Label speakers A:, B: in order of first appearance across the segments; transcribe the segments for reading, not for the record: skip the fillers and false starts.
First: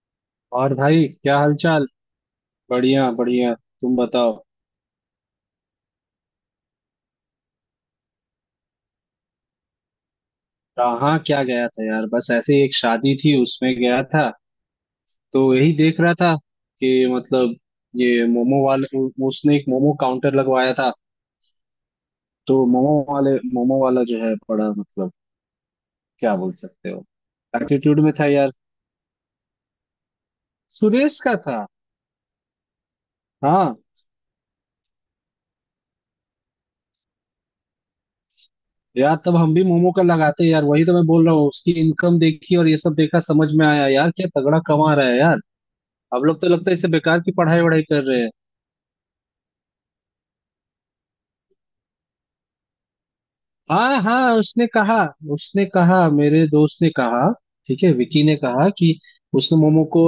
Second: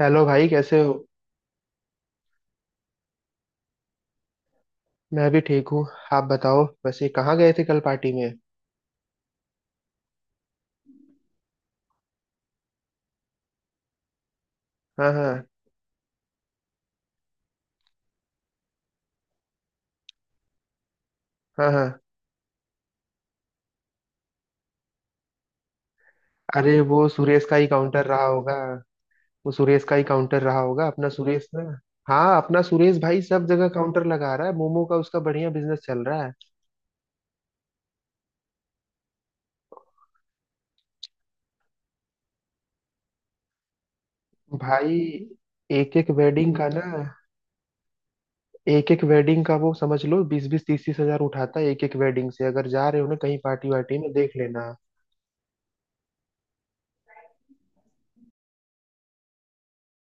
A: Hello भाई,
B: और
A: कैसे हो।
B: भाई क्या हालचाल। बढ़िया बढ़िया, तुम बताओ।
A: मैं भी ठीक हूँ। आप बताओ वैसे कहाँ गए थे कल पार्टी में।
B: कहाँ क्या गया था यार, बस ऐसे ही एक शादी थी उसमें गया था।
A: हाँ
B: तो
A: हाँ।
B: यही देख रहा था कि मतलब ये मोमो वाले उसने एक मोमो काउंटर लगवाया था।
A: हाँ हाँ।
B: तो मोमो वाला जो है बड़ा मतलब क्या बोल
A: अरे
B: सकते हो,
A: वो सुरेश का ही
B: एटीट्यूड
A: काउंटर
B: में
A: रहा
B: था यार।
A: होगा। वो सुरेश का ही काउंटर रहा होगा, अपना
B: सुरेश का
A: सुरेश ना।
B: था।
A: हाँ, अपना सुरेश भाई सब जगह
B: हाँ
A: काउंटर लगा रहा है मोमो का, उसका बढ़िया बिजनेस चल रहा है।
B: यार, तब हम भी मोमो का लगाते यार। वही तो मैं बोल रहा हूँ, उसकी इनकम देखी और ये सब देखा, समझ में आया यार क्या तगड़ा कमा
A: भाई,
B: रहा है यार।
A: एक एक
B: हम लोग तो
A: वेडिंग का
B: लगता है
A: ना,
B: इससे बेकार की पढ़ाई वढ़ाई कर रहे हैं।
A: एक एक वेडिंग का वो समझ लो बीस बीस तीस तीस हजार उठाता है एक एक वेडिंग से। अगर जा रहे हो ना कहीं पार्टी वार्टी
B: हाँ
A: में
B: हाँ,
A: देख
B: उसने
A: लेना।
B: कहा, उसने कहा, मेरे दोस्त ने कहा, ठीक है, विकी ने कहा कि उसने मोमो को,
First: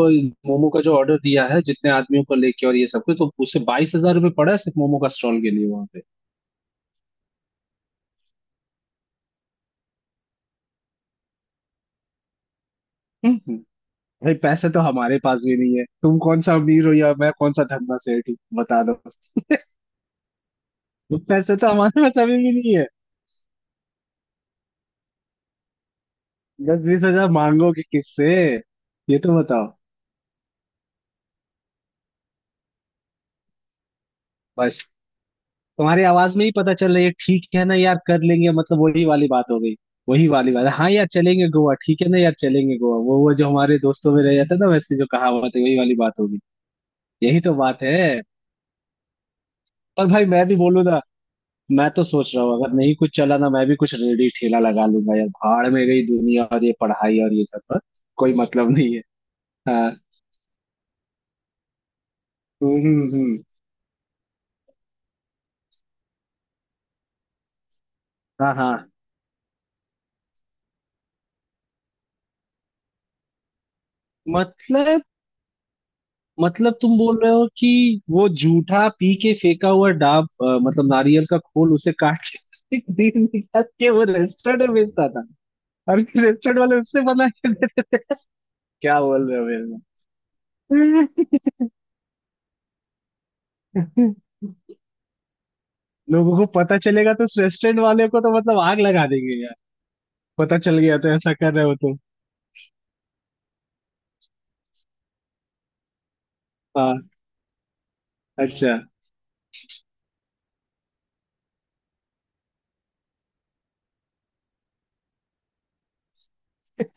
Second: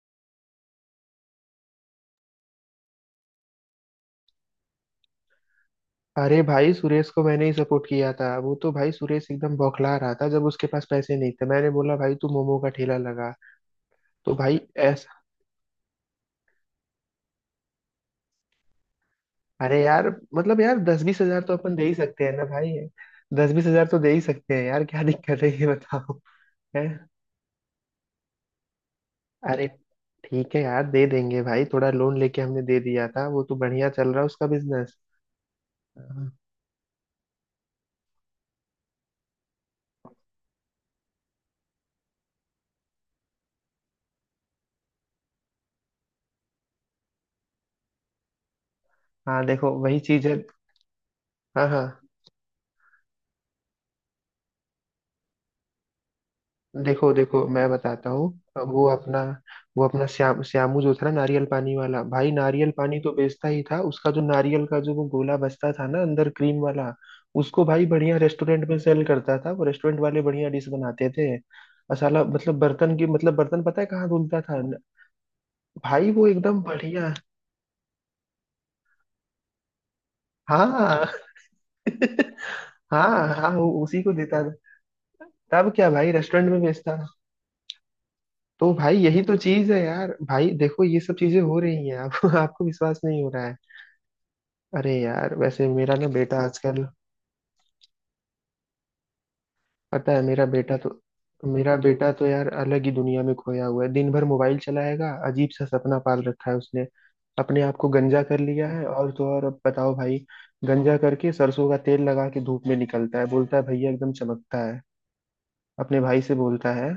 B: मोमो का जो ऑर्डर दिया है जितने आदमियों को लेके और ये सब कुछ, तो उसे 22,000 रुपये पड़ा है सिर्फ मोमो का स्टॉल के लिए वहां पे।
A: अरे भाई, सुरेश को मैंने ही सपोर्ट किया था। वो तो भाई सुरेश एकदम बौखला रहा था जब उसके पास पैसे नहीं थे। मैंने बोला भाई तू मोमो का ठेला लगा।
B: हम्म,
A: तो
B: भाई
A: भाई
B: पैसे तो
A: ऐसा
B: हमारे पास भी नहीं है, तुम कौन सा अमीर हो या मैं कौन सा धन्ना सेठ हूँ बता दो।
A: अरे यार, मतलब यार दस
B: तो
A: बीस हजार तो
B: पैसे तो
A: अपन दे ही
B: हमारे पास
A: सकते हैं
B: अभी
A: ना
B: भी
A: भाई।
B: नहीं है।
A: दस बीस हजार तो दे ही सकते हैं यार, क्या दिक्कत है ये बताओ।
B: दस
A: है।
B: बीस हजार मांगोगे किससे, ये तो
A: अरे,
B: बताओ।
A: ठीक है यार, दे देंगे भाई। थोड़ा लोन लेके हमने दे दिया था, वो तो बढ़िया चल रहा है उसका
B: बस,
A: बिजनेस।
B: तुम्हारी
A: हाँ।
B: आवाज में ही पता चल रहा है, ये ठीक है ना यार, कर लेंगे, मतलब वही वाली बात हो गई। वही वाली बात है, हाँ यार चलेंगे गोवा, ठीक है ना यार चलेंगे गोवा, वो जो हमारे दोस्तों में रह जाता है ना वैसे, जो कहावत है वही वाली बात होगी। यही तो बात है।
A: हाँ, देखो वही
B: पर भाई
A: चीज है।
B: मैं भी बोलू ना,
A: हाँ
B: मैं
A: हाँ।
B: तो सोच रहा हूँ, अगर नहीं कुछ चला ना, मैं भी कुछ रेडी ठेला लगा लूंगा यार, भाड़ में गई दुनिया और ये
A: देखो
B: पढ़ाई और
A: देखो
B: ये सब।
A: मैं
B: पर
A: बताता हूँ।
B: कोई
A: अब
B: मतलब
A: वो
B: नहीं है।
A: अपना वो
B: हाँ।
A: अपना श्याम श्यामू जो था ना नारियल पानी वाला, भाई नारियल
B: हम्म
A: पानी
B: हम्म
A: तो
B: हम्म।
A: बेचता ही था। उसका जो नारियल का जो वो गोला बचता था ना अंदर क्रीम वाला, उसको भाई बढ़िया
B: हाँ
A: रेस्टोरेंट
B: हाँ।
A: में सेल करता था। वो रेस्टोरेंट वाले बढ़िया डिश बनाते थे और साला मतलब बर्तन की मतलब बर्तन पता है कहाँ धुलता था?
B: मतलब,
A: भाई वो एकदम
B: मतलब तुम
A: बढ़िया।
B: बोल रहे हो कि वो जूठा पी के फेंका हुआ डाब मतलब
A: हाँ।
B: नारियल का खोल उसे काट के उसे क्रीम
A: हाँ हाँ,
B: निकाल
A: वो
B: के
A: उसी
B: वो
A: को देता था।
B: रेस्टोरेंट में बेचता था।
A: तब क्या
B: और
A: भाई
B: फिर
A: रेस्टोरेंट
B: रेस्टोरेंट
A: में
B: वाले
A: बेचता
B: उससे
A: था।
B: बना के देते।
A: तो भाई
B: क्या
A: यही
B: बोल
A: तो
B: रहे हो मेरे
A: चीज है यार। भाई देखो ये सब चीजें हो रही हैं आप आपको विश्वास नहीं हो रहा है।
B: को?
A: अरे यार वैसे मेरा ना
B: लोगों
A: बेटा
B: को पता
A: आजकल।
B: चलेगा तो उस रेस्टोरेंट वाले को तो मतलब आग लगा देंगे यार।
A: पता है मेरा
B: पता
A: बेटा
B: चल
A: तो।
B: गया तो ऐसा कर रहे
A: मेरा
B: हो तो।
A: बेटा तो यार अलग ही दुनिया में खोया हुआ है। दिन भर मोबाइल चलाएगा। अजीब सा सपना पाल रखा है उसने।
B: हाँ।
A: अपने आप को गंजा कर लिया
B: अच्छा।
A: है और तो और, अब बताओ भाई। गंजा करके सरसों का तेल लगा के धूप में निकलता है, बोलता है भैया एकदम चमकता है। अपने भाई से बोलता है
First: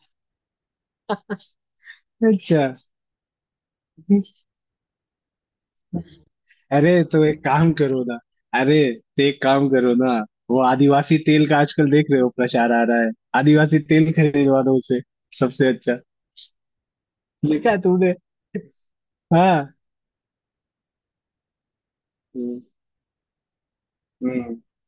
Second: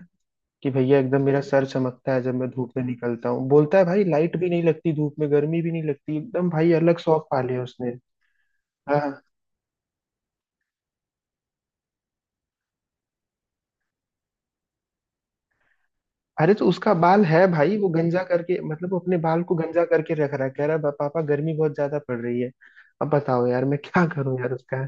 A: कि भैया एकदम मेरा सर चमकता है जब मैं
B: अच्छा,
A: धूप में निकलता हूँ। बोलता है भाई लाइट भी नहीं लगती, धूप में गर्मी भी नहीं लगती। एकदम भाई अलग
B: अरे तो
A: शौक
B: एक
A: पाले
B: काम
A: उसने।
B: करो ना, अरे
A: हाँ।
B: तो एक काम करो ना, वो आदिवासी तेल का आजकल देख रहे हो प्रचार आ रहा है, आदिवासी तेल खरीदवा दो उसे, सबसे अच्छा।
A: अरे तो उसका बाल है
B: देखा
A: भाई,
B: है
A: वो
B: तुमने।
A: गंजा करके मतलब वो अपने बाल को
B: हाँ।
A: गंजा करके रख रहा है, कह रहा है "पापा गर्मी बहुत ज्यादा पड़ रही है।"
B: हम्म,
A: अब बताओ यार मैं क्या करूं यार
B: हम्म।
A: उसका।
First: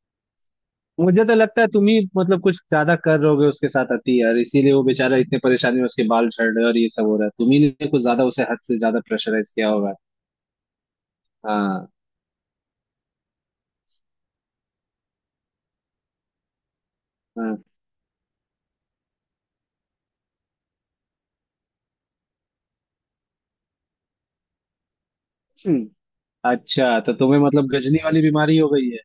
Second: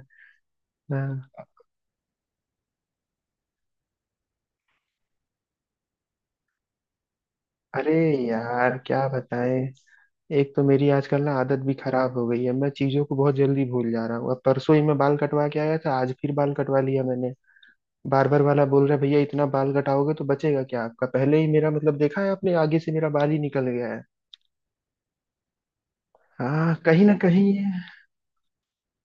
B: मुझे तो
A: हाँ।
B: लगता है तुम ही मतलब कुछ ज्यादा कर रहोगे उसके साथ अति यार, इसीलिए वो बेचारा इतने परेशानी में, उसके बाल झड़ रहे हैं और ये सब हो रहा है, तुम ही ने
A: अरे
B: कुछ ज्यादा उसे हद
A: यार
B: से ज्यादा
A: क्या
B: प्रेशराइज
A: बताएं।
B: किया होगा।
A: एक तो मेरी आजकल ना आदत भी
B: हाँ।
A: खराब हो गई है, मैं चीजों को बहुत जल्दी भूल जा रहा हूँ। अब परसों ही मैं बाल कटवा के आया था, आज फिर बाल कटवा लिया मैंने।
B: हाँ।
A: बार बार वाला बोल रहा है भैया इतना बाल कटाओगे तो बचेगा क्या आपका? पहले ही मेरा मतलब देखा है आपने आगे से मेरा बाल ही निकल गया है।
B: हम्म।
A: हाँ
B: अच्छा,
A: कहीं ना
B: तो तुम्हें
A: कहीं।
B: मतलब गजनी वाली बीमारी हो गई है,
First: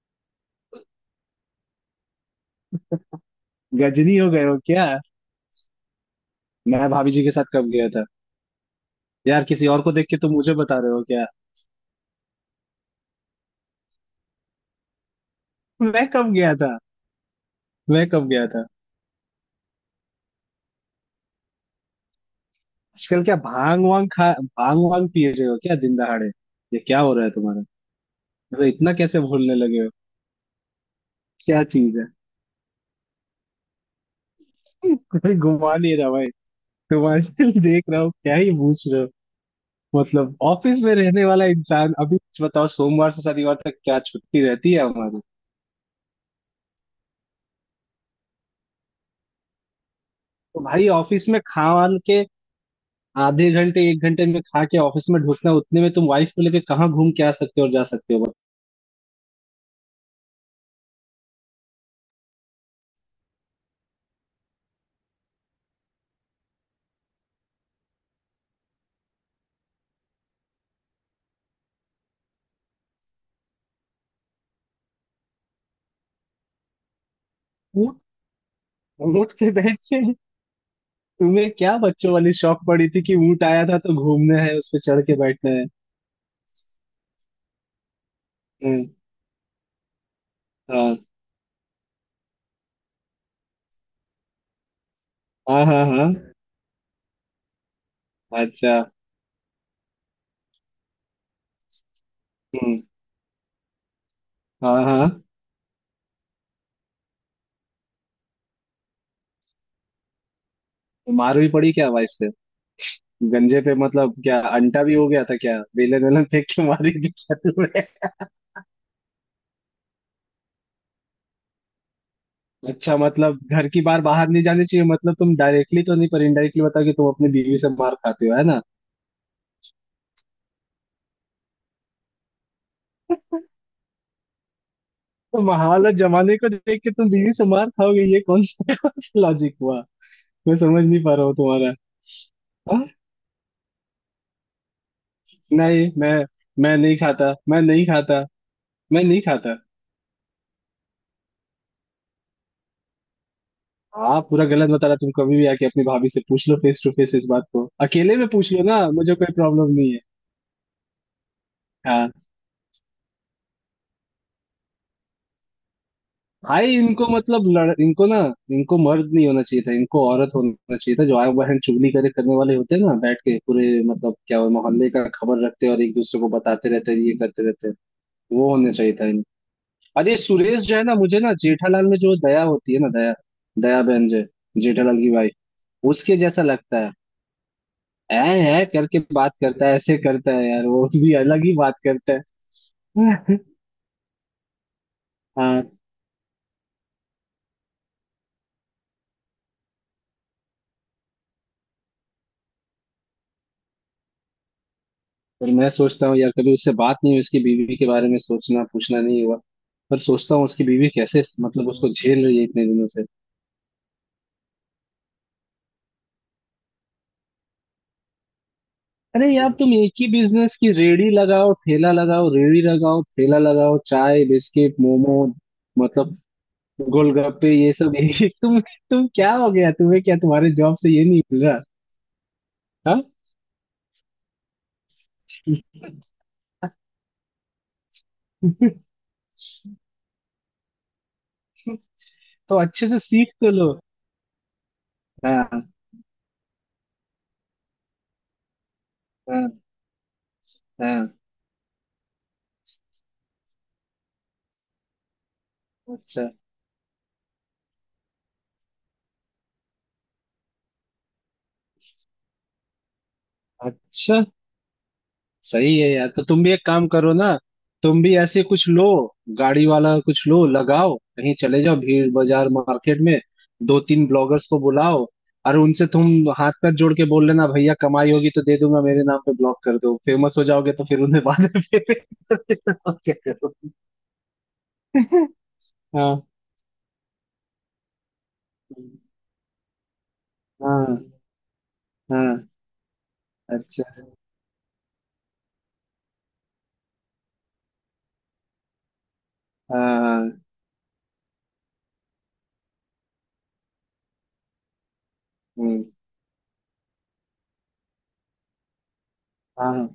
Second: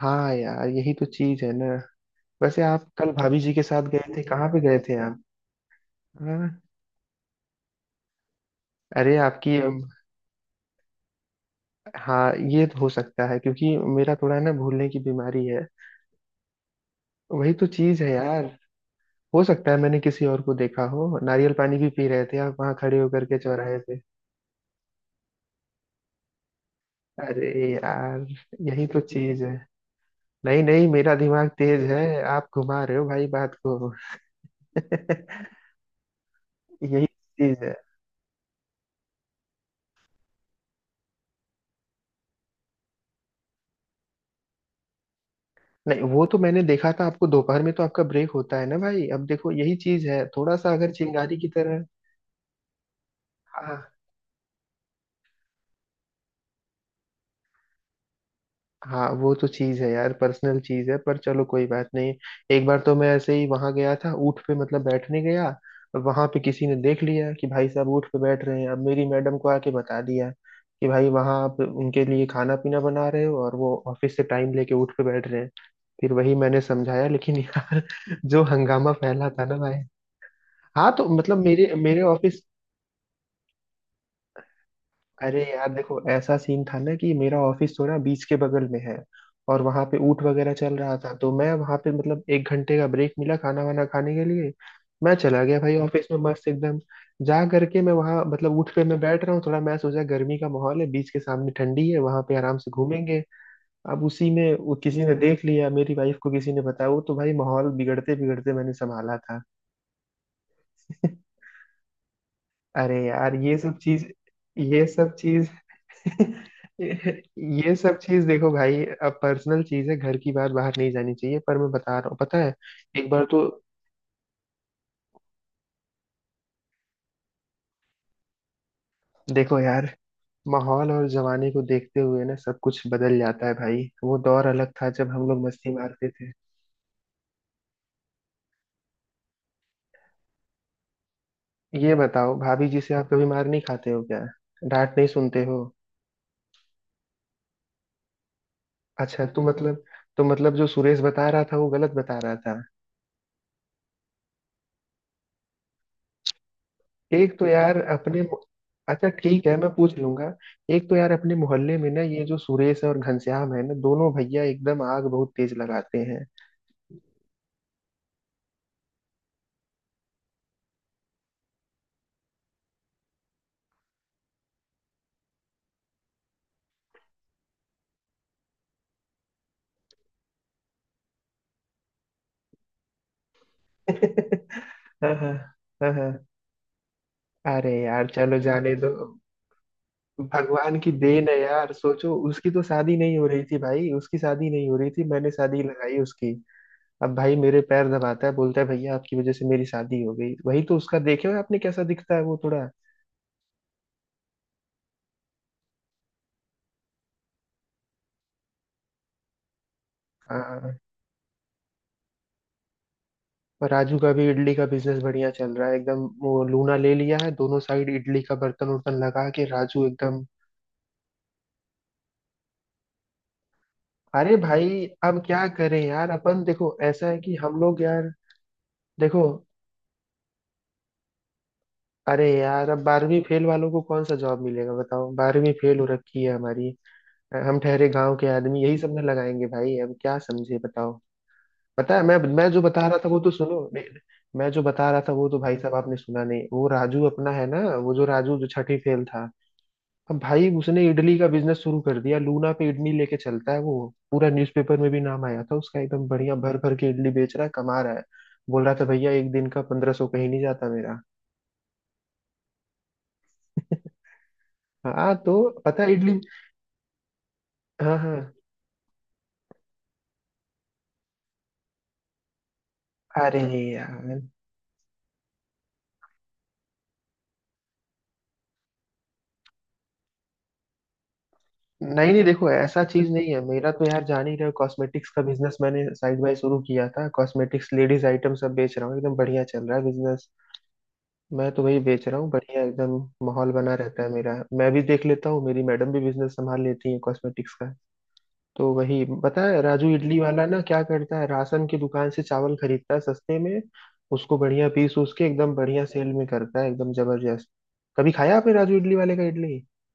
A: हाँ यार यही तो चीज है ना। वैसे आप कल भाभी जी के साथ गए
B: गजनी
A: थे
B: हो गए
A: कहाँ
B: हो
A: पे गए
B: क्या।
A: थे आप? हाँ।
B: मैं भाभी जी के साथ कब गया था।
A: अरे
B: यार
A: आपकी।
B: किसी और को देख के तुम मुझे बता रहे हो क्या।
A: हाँ ये तो हो सकता है क्योंकि मेरा थोड़ा ना भूलने की बीमारी है।
B: मैं कब गया था।
A: वही तो चीज
B: मैं
A: है
B: कब
A: यार।
B: गया था।
A: हो सकता है मैंने किसी और को देखा हो। नारियल पानी भी पी रहे थे आप वहाँ खड़े
B: आजकल
A: होकर
B: क्या
A: के चौराहे
B: भांग
A: पे।
B: वांग खा, भांग वांग पी रहे हो क्या दिन दहाड़े। ये क्या हो रहा है तुम्हारा,
A: अरे यार।
B: मतलब
A: यही
B: इतना
A: तो
B: कैसे
A: चीज है।
B: भूलने लगे हो।
A: नहीं नहीं मेरा दिमाग
B: क्या
A: तेज
B: चीज
A: है,
B: है।
A: आप घुमा रहे हो भाई बात को।
B: कोई घुमा नहीं रहा भाई।
A: यही
B: तुम्हारे
A: चीज है।
B: देख रहा हूँ क्या ही पूछ रहे हो। मतलब ऑफिस में रहने वाला इंसान, अभी कुछ बताओ, सोमवार से शनिवार तक क्या छुट्टी रहती है हमारी।
A: नहीं, वो तो मैंने देखा था आपको। दोपहर में तो आपका ब्रेक होता है ना भाई। अब देखो यही चीज है, थोड़ा
B: तो
A: सा
B: भाई
A: अगर
B: ऑफिस
A: चिंगारी
B: में
A: की
B: खा
A: तरह।
B: वान के आधे घंटे
A: हाँ।
B: एक घंटे में खा के ऑफिस में ढुकना, उतने में तुम वाइफ को लेके कहाँ घूम के आ सकते हो और जा सकते
A: हाँ वो तो चीज़ है यार, पर्सनल चीज़ है, पर चलो कोई बात नहीं। एक बार तो मैं ऐसे ही वहां गया था ऊँट पे मतलब बैठने गया। और वहां पे किसी ने देख लिया कि भाई साहब ऊँट पे बैठ रहे हैं, अब मेरी मैडम को आके बता दिया कि भाई वहां आप उनके लिए खाना पीना बना रहे हो और वो ऑफिस से टाइम लेके ऊँट पे बैठ रहे हैं। फिर वही मैंने समझाया, लेकिन यार
B: हो
A: जो हंगामा फैला
B: ऊँट
A: था
B: पे
A: ना
B: बैठ
A: भाई।
B: के।
A: हाँ तो मतलब
B: तुम्हें
A: मेरे
B: क्या
A: मेरे
B: बच्चों वाली
A: ऑफिस।
B: शौक पड़ी थी कि ऊँट आया था तो घूमना है उस पे चढ़ के
A: अरे
B: बैठना है।
A: यार देखो ऐसा सीन था ना कि मेरा ऑफिस थोड़ा बीच के बगल में
B: हम्म।
A: है। और वहां पे ऊंट वगैरह चल रहा
B: हाँ
A: था तो मैं वहां पे मतलब 1 घंटे का ब्रेक मिला खाना वाना खाने के लिए। मैं चला गया
B: हाँ
A: भाई,
B: हाँ। हाँ।
A: ऑफिस में मस्त एकदम जा करके मैं वहां मतलब ऊंट
B: अच्छा।
A: पे मैं बैठ रहा हूँ। थोड़ा मैं सोचा गर्मी का माहौल है, बीच के सामने ठंडी है, वहां पे आराम से
B: हम्म।
A: घूमेंगे। अब उसी में वो
B: हाँ
A: किसी
B: हाँ,
A: ने देख लिया, मेरी वाइफ को किसी ने बताया, वो तो भाई माहौल बिगड़ते बिगड़ते मैंने संभाला था।
B: तो मार भी पड़ी क्या वाइफ से।
A: अरे यार।
B: गंजे पे मतलब क्या अंटा
A: ये
B: भी हो
A: सब
B: गया था,
A: चीज
B: क्या बेलन वेलन फेंक के मारी थी क्या
A: ये
B: तुम्हें।
A: सब चीज देखो भाई, अब पर्सनल चीज है, घर की बात बाहर नहीं जानी चाहिए, पर मैं बता रहा हूँ, पता है।
B: अच्छा
A: एक बार
B: मतलब
A: तो।
B: घर की बार बाहर नहीं जानी चाहिए, मतलब तुम डायरेक्टली तो नहीं पर इनडायरेक्टली बताओ कि तुम अपनी बीवी से मार खाते हो, है ना।
A: देखो यार, माहौल और जमाने को देखते हुए ना सब कुछ बदल जाता है भाई। वो दौर अलग था जब हम लोग
B: तो
A: मस्ती
B: हालत
A: मारते थे।
B: जमाने को देख के तुम बीवी से मार खाओगे, ये कौन सा लॉजिक हुआ, मैं समझ नहीं पा रहा हूँ तुम्हारा।
A: ये बताओ भाभी जी
B: हाँ?
A: से आप कभी मार नहीं खाते हो क्या? डांट नहीं सुनते हो?
B: नहीं, मैं नहीं खाता, मैं नहीं खाता, मैं नहीं
A: अच्छा तो
B: खाता।
A: मतलब, तो मतलब जो सुरेश बता रहा था वो गलत बता रहा था?
B: आप पूरा गलत बता रहा, तुम कभी भी आके अपनी भाभी से पूछ लो फेस टू फेस, इस
A: एक
B: बात
A: तो
B: को
A: यार
B: अकेले
A: अपने।
B: में पूछ लो ना,
A: अच्छा
B: मुझे कोई
A: ठीक है, मैं
B: प्रॉब्लम नहीं
A: पूछ
B: है।
A: लूंगा। एक तो यार अपने मोहल्ले में ना
B: हाँ।
A: ये जो सुरेश और घनश्याम है ना, दोनों भैया एकदम आग बहुत तेज लगाते हैं।
B: भाई इनको मतलब लड़, इनको ना, इनको मर्द नहीं होना चाहिए था, इनको औरत होना चाहिए था। जो आए बहन चुगली करे करने वाले होते हैं ना, बैठ के पूरे मतलब क्या, वो मोहल्ले का खबर रखते हैं और एक दूसरे को बताते रहते हैं, ये करते रहते हैं। वो होना चाहिए था इन। अरे सुरेश जो है ना, मुझे ना जेठालाल में जो दया होती है ना, दया, दया बहन जो है, जेठालाल की
A: हाँ हाँ।
B: वाइफ,
A: हाँ,
B: उसके
A: हाँ।
B: जैसा लगता है।
A: अरे यार
B: ऐ
A: चलो
B: है
A: जाने दो।
B: करके बात करता है, ऐसे करता है यार,
A: भगवान
B: वो
A: की
B: भी
A: देन है
B: अलग ही
A: यार,
B: बात करता
A: सोचो उसकी तो शादी नहीं हो
B: है।
A: रही थी। भाई उसकी शादी नहीं हो रही थी, मैंने शादी
B: हाँ।
A: लगाई उसकी। अब भाई मेरे पैर दबाता है, बोलता है भैया आपकी वजह से मेरी शादी हो गई। वही तो उसका देखे हो आपने कैसा दिखता है वो थोड़ा।
B: पर मैं सोचता हूँ यार, कभी उससे बात नहीं हुई उसकी बीवी के बारे में, सोचना पूछना नहीं हुआ। पर सोचता हूँ उसकी
A: हाँ।
B: बीवी कैसे मतलब उसको झेल रही है इतने दिनों से।
A: पर राजू का भी इडली का बिजनेस बढ़िया चल रहा है एकदम, वो लूना ले लिया है, दोनों साइड इडली का बर्तन उर्तन
B: अरे
A: लगा के
B: यार तुम
A: राजू
B: एक ही
A: एकदम।
B: बिजनेस की रेड़ी लगाओ, ठेला लगाओ, रेड़ी लगाओ, ठेला लगाओ, चाय
A: अरे
B: बिस्किट
A: भाई
B: मोमो,
A: अब क्या करें यार।
B: मतलब
A: अपन देखो ऐसा है कि
B: गोलगप्पे
A: हम
B: ये
A: लोग
B: सब। एक
A: यार,
B: ही- तुम
A: देखो
B: क्या, हो गया तुम्हें, क्या तुम्हारे जॉब से ये नहीं मिल रहा।
A: अरे यार अब
B: हाँ।
A: 12वीं फेल वालों को कौन सा जॉब मिलेगा बताओ? 12वीं फेल हो रखी है हमारी। हम ठहरे गांव के आदमी, यही सब ना लगाएंगे भाई, अब क्या समझे बताओ। पता है, मैं
B: तो
A: जो बता
B: अच्छे
A: रहा
B: से
A: था वो तो
B: सीख तो
A: सुनो।
B: लो।
A: मैं जो बता रहा था वो तो भाई
B: हाँ।
A: साहब आपने सुना नहीं। वो राजू अपना है ना, वो जो राजू जो छठी फेल था,
B: हाँ।
A: अब भाई उसने
B: हाँ।
A: इडली का बिजनेस शुरू कर दिया। लूना पे इडली लेके चलता है वो। पूरा न्यूज़पेपर में भी नाम आया था उसका। एकदम
B: अच्छा।
A: बढ़िया भर भर के इडली बेच रहा है, कमा रहा है। बोल रहा था भैया एक दिन का 1500 कहीं नहीं जाता मेरा।
B: अच्छा।
A: हाँ। तो
B: सही
A: पता
B: है
A: है
B: यार,
A: इडली।
B: तो तुम भी एक काम करो ना,
A: हाँ
B: तुम भी
A: हाँ।
B: ऐसे कुछ लो, गाड़ी वाला कुछ लो, लगाओ कहीं चले जाओ भीड़ बाजार मार्केट में,
A: अरे
B: 2-3
A: यार
B: ब्लॉगर्स को बुलाओ और उनसे तुम हाथ पैर जोड़ के बोल लेना भैया कमाई होगी तो दे दूंगा, मेरे नाम पे ब्लॉग कर दो, फेमस हो जाओगे, तो फिर उन्हें बाद में payment
A: नहीं नहीं
B: कर
A: देखो
B: देना।
A: ऐसा
B: और
A: चीज
B: क्या
A: नहीं है
B: करो।
A: मेरा, तो यार जान ही रहे हो कॉस्मेटिक्स का बिजनेस मैंने साइड
B: हाँ।
A: बाय शुरू किया था। कॉस्मेटिक्स लेडीज आइटम सब बेच रहा हूँ एकदम बढ़िया चल रहा है बिजनेस।
B: हाँ।
A: मैं तो वही बेच
B: अच्छा।
A: रहा हूँ
B: हाँ।
A: बढ़िया एकदम। माहौल बना
B: अच्छा।
A: रहता है मेरा। मैं भी देख लेता हूँ, मेरी मैडम भी बिजनेस संभाल लेती है कॉस्मेटिक्स का। तो वही पता है राजू इडली वाला ना क्या करता है, राशन की दुकान से चावल खरीदता है सस्ते में। उसको बढ़िया पीस उस के एकदम
B: हाँ।
A: बढ़िया सेल में करता है एकदम जबरदस्त। कभी खाया आपने राजू इडली वाले का इडली?
B: हाँ।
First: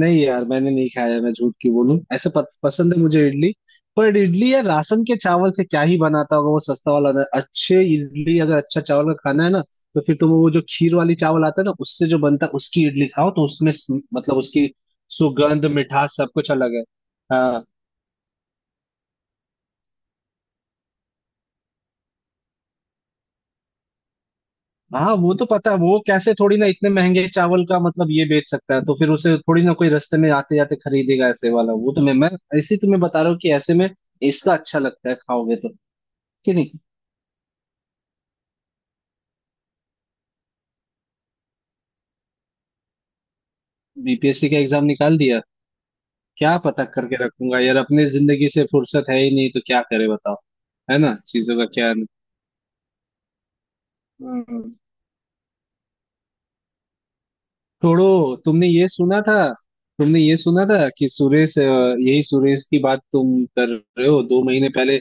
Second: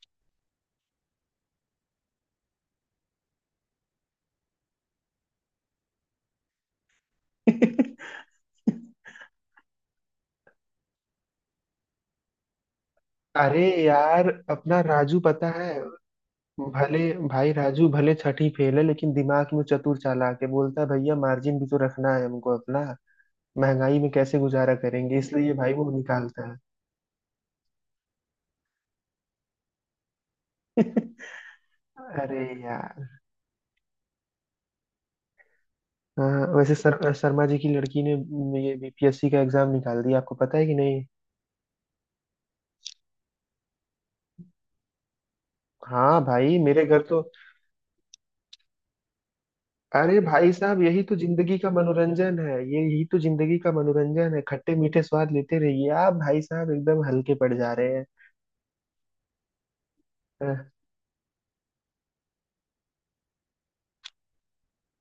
B: नहीं यार, मैंने नहीं खाया, मैं झूठ की बोलूं, ऐसे पसंद है मुझे इडली। पर इडली या राशन के चावल से क्या ही बनाता होगा वो सस्ता वाला ना, अच्छे इडली अगर, अच्छा चावल का खाना है ना तो फिर तुम वो जो खीर वाली चावल आता है ना उससे जो बनता है उसकी इडली खाओ, तो
A: अरे
B: उसमें
A: यार
B: मतलब उसकी
A: अपना राजू पता
B: सुगंध
A: है
B: मिठास सब कुछ अलग है।
A: भले, भाई
B: हाँ।
A: राजू भले छठी फेल है लेकिन दिमाग में चतुर चालाक है, बोलता है भैया मार्जिन भी तो रखना है हमको अपना, महंगाई में कैसे गुजारा
B: हाँ
A: करेंगे,
B: वो तो
A: इसलिए
B: पता
A: भाई
B: है,
A: वो
B: वो कैसे
A: निकालता है।
B: थोड़ी ना इतने महंगे चावल का मतलब ये बेच सकता है, तो फिर उसे थोड़ी ना कोई रास्ते में आते जाते खरीदेगा ऐसे वाला, वो तो मैं
A: अरे
B: ऐसे ही तुम्हें
A: यार।
B: बता रहा हूँ कि ऐसे में इसका अच्छा लगता है खाओगे तो,
A: हाँ
B: कि
A: वैसे
B: नहीं।
A: सर शर्मा जी की लड़की ने ये बीपीएससी का एग्जाम निकाल दिया, आपको पता है कि नहीं?
B: बीपीएससी का एग्जाम निकाल दिया।
A: हाँ
B: क्या
A: भाई मेरे
B: पता
A: घर
B: करके
A: तो।
B: रखूंगा यार, अपने जिंदगी से फुर्सत है ही नहीं, तो क्या करे
A: अरे
B: बताओ,
A: भाई साहब
B: है
A: यही
B: ना।
A: तो
B: चीजों
A: जिंदगी
B: का
A: का
B: क्या।
A: मनोरंजन है, ये यही तो जिंदगी का मनोरंजन है।
B: हम्म
A: खट्टे मीठे स्वाद लेते रहिए आप भाई साहब, एकदम हल्के पड़ जा रहे
B: छोड़ो, तुमने ये सुना था, तुमने ये सुना
A: हैं।
B: था कि सुरेश यही सुरेश की बात तुम कर रहे हो, 2 महीने पहले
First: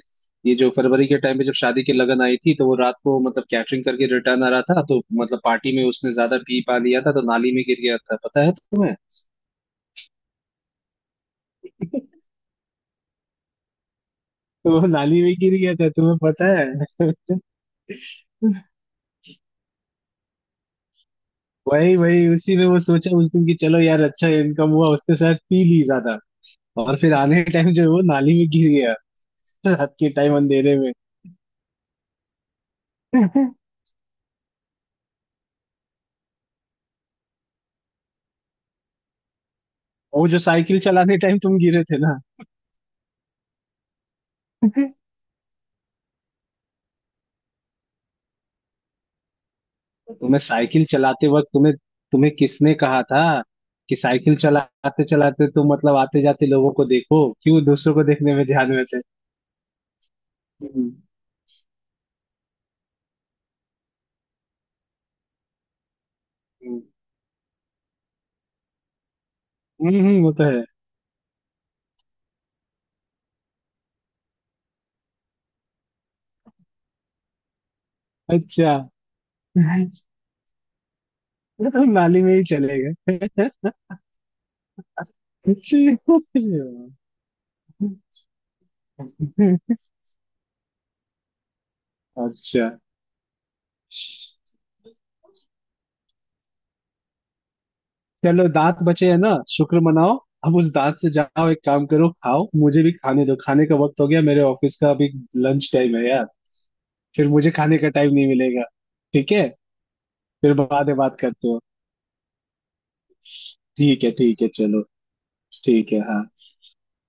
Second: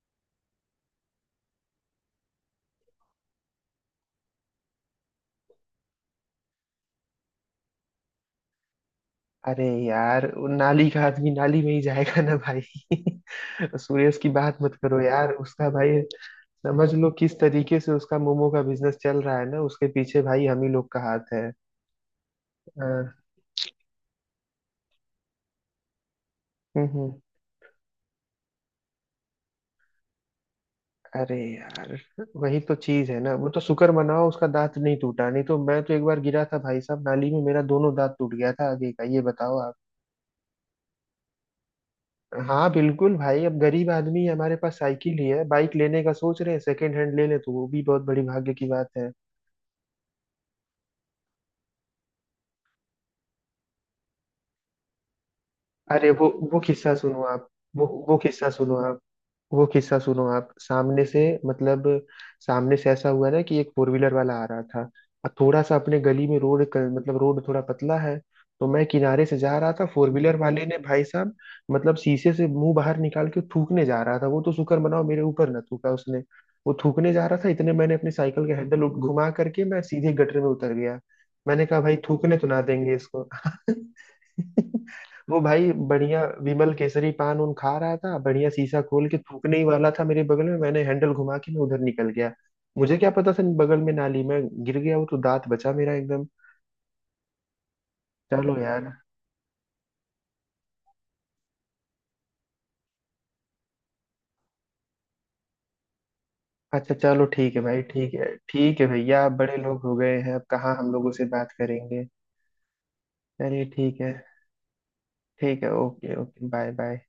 B: ये जो फरवरी के टाइम पे जब शादी की लगन आई थी, तो वो रात को मतलब कैटरिंग करके रिटर्न आ रहा था, तो मतलब पार्टी में उसने ज्यादा पी पा लिया था तो नाली में गिर गया था, पता है तुम्हें।
A: अरे यार, वो नाली का आदमी नाली में ही जाएगा ना भाई। सुरेश की बात मत
B: तो वो
A: करो
B: नाली
A: यार,
B: में गिर
A: उसका
B: गया था
A: भाई
B: तुम्हें पता है।
A: समझ लो किस तरीके से उसका मोमो का बिजनेस चल रहा है ना, उसके पीछे भाई हम ही लोग का हाथ है।
B: वही वही उसी में वो सोचा
A: हाँ।
B: उस दिन कि चलो यार अच्छा इनकम हुआ, उसने शायद पी ली ज्यादा,
A: हम्म
B: और फिर
A: हम्म।
B: आने के टाइम जो है वो नाली में गिर गया। रात के टाइम अंधेरे में।
A: अरे यार वही तो चीज है ना, वो तो शुक्र मनाओ उसका दांत नहीं टूटा, नहीं तो मैं तो एक बार गिरा था भाई साहब नाली में, मेरा दोनों दांत टूट गया था आगे का। ये बताओ आप।
B: वो जो साइकिल चलाने टाइम तुम गिरे थे ना।
A: हाँ बिल्कुल भाई, अब गरीब आदमी है, हमारे पास साइकिल ही है, बाइक लेने का सोच रहे हैं सेकेंड हैंड ले ले तो वो भी बहुत बड़ी भाग्य की बात है।
B: तुम्हें साइकिल चलाते वक्त, तुम्हें तुम्हें किसने कहा था कि साइकिल चलाते चलाते तुम मतलब
A: अरे
B: आते
A: वो
B: जाते
A: वो
B: लोगों को
A: किस्सा
B: देखो,
A: सुनो आप,
B: क्यों
A: वो
B: दूसरों को
A: वो
B: देखने में
A: किस्सा
B: ध्यान
A: सुनो
B: में
A: आप,
B: थे।
A: वो किस्सा सुनो आप
B: हम्म।
A: सामने से मतलब। सामने से ऐसा हुआ ना कि एक फोर व्हीलर वाला आ रहा था, और थोड़ा सा अपने गली में रोड क- मतलब रोड थोड़ा पतला है। तो मैं किनारे से जा रहा था, फोर
B: वो
A: व्हीलर
B: तो है।
A: वाले ने भाई साहब मतलब शीशे से मुंह बाहर निकाल के थूकने जा रहा था, वो तो शुक्र मनाओ मेरे ऊपर ना थूका उसने। वो थूकने जा रहा था इतने मैंने अपनी साइकिल का
B: अच्छा।
A: हैंडल घुमा करके मैं सीधे गटर में उतर गया। मैंने कहा भाई
B: नाली में
A: थूकने
B: ही
A: तो ना
B: चले
A: देंगे इसको।
B: गए।
A: वो भाई बढ़िया विमल केसरी पान उन खा रहा था, बढ़िया शीशा खोल के थूकने ही वाला था मेरे बगल में, मैंने हैंडल घुमा के मैं उधर निकल गया।
B: अच्छा।
A: मुझे क्या पता था बगल में नाली में गिर गया। वो तो दांत बचा मेरा एकदम।
B: चलो
A: चलो
B: दांत
A: यार।
B: बचे है ना, शुक्र मनाओ। अब उस दांत से जाओ, एक काम करो, खाओ, मुझे भी खाने दो, खाने का वक्त हो गया मेरे ऑफिस का अभी, लंच टाइम है यार।
A: अच्छा चलो
B: फिर मुझे
A: ठीक है
B: खाने
A: भाई,
B: का
A: ठीक
B: टाइम
A: है
B: नहीं मिलेगा।
A: ठीक है, भैया आप
B: ठीक है,
A: बड़े लोग हो गए हैं अब
B: फिर
A: कहाँ
B: बाद
A: हम
B: में
A: लोगों
B: बात
A: से
B: करते
A: बात
B: हो।
A: करेंगे। चलिए ठीक
B: ठीक है,
A: है।
B: ठीक है, चलो।
A: ठीक है,
B: ठीक है,
A: ओके
B: हाँ।
A: Okay, bye bye.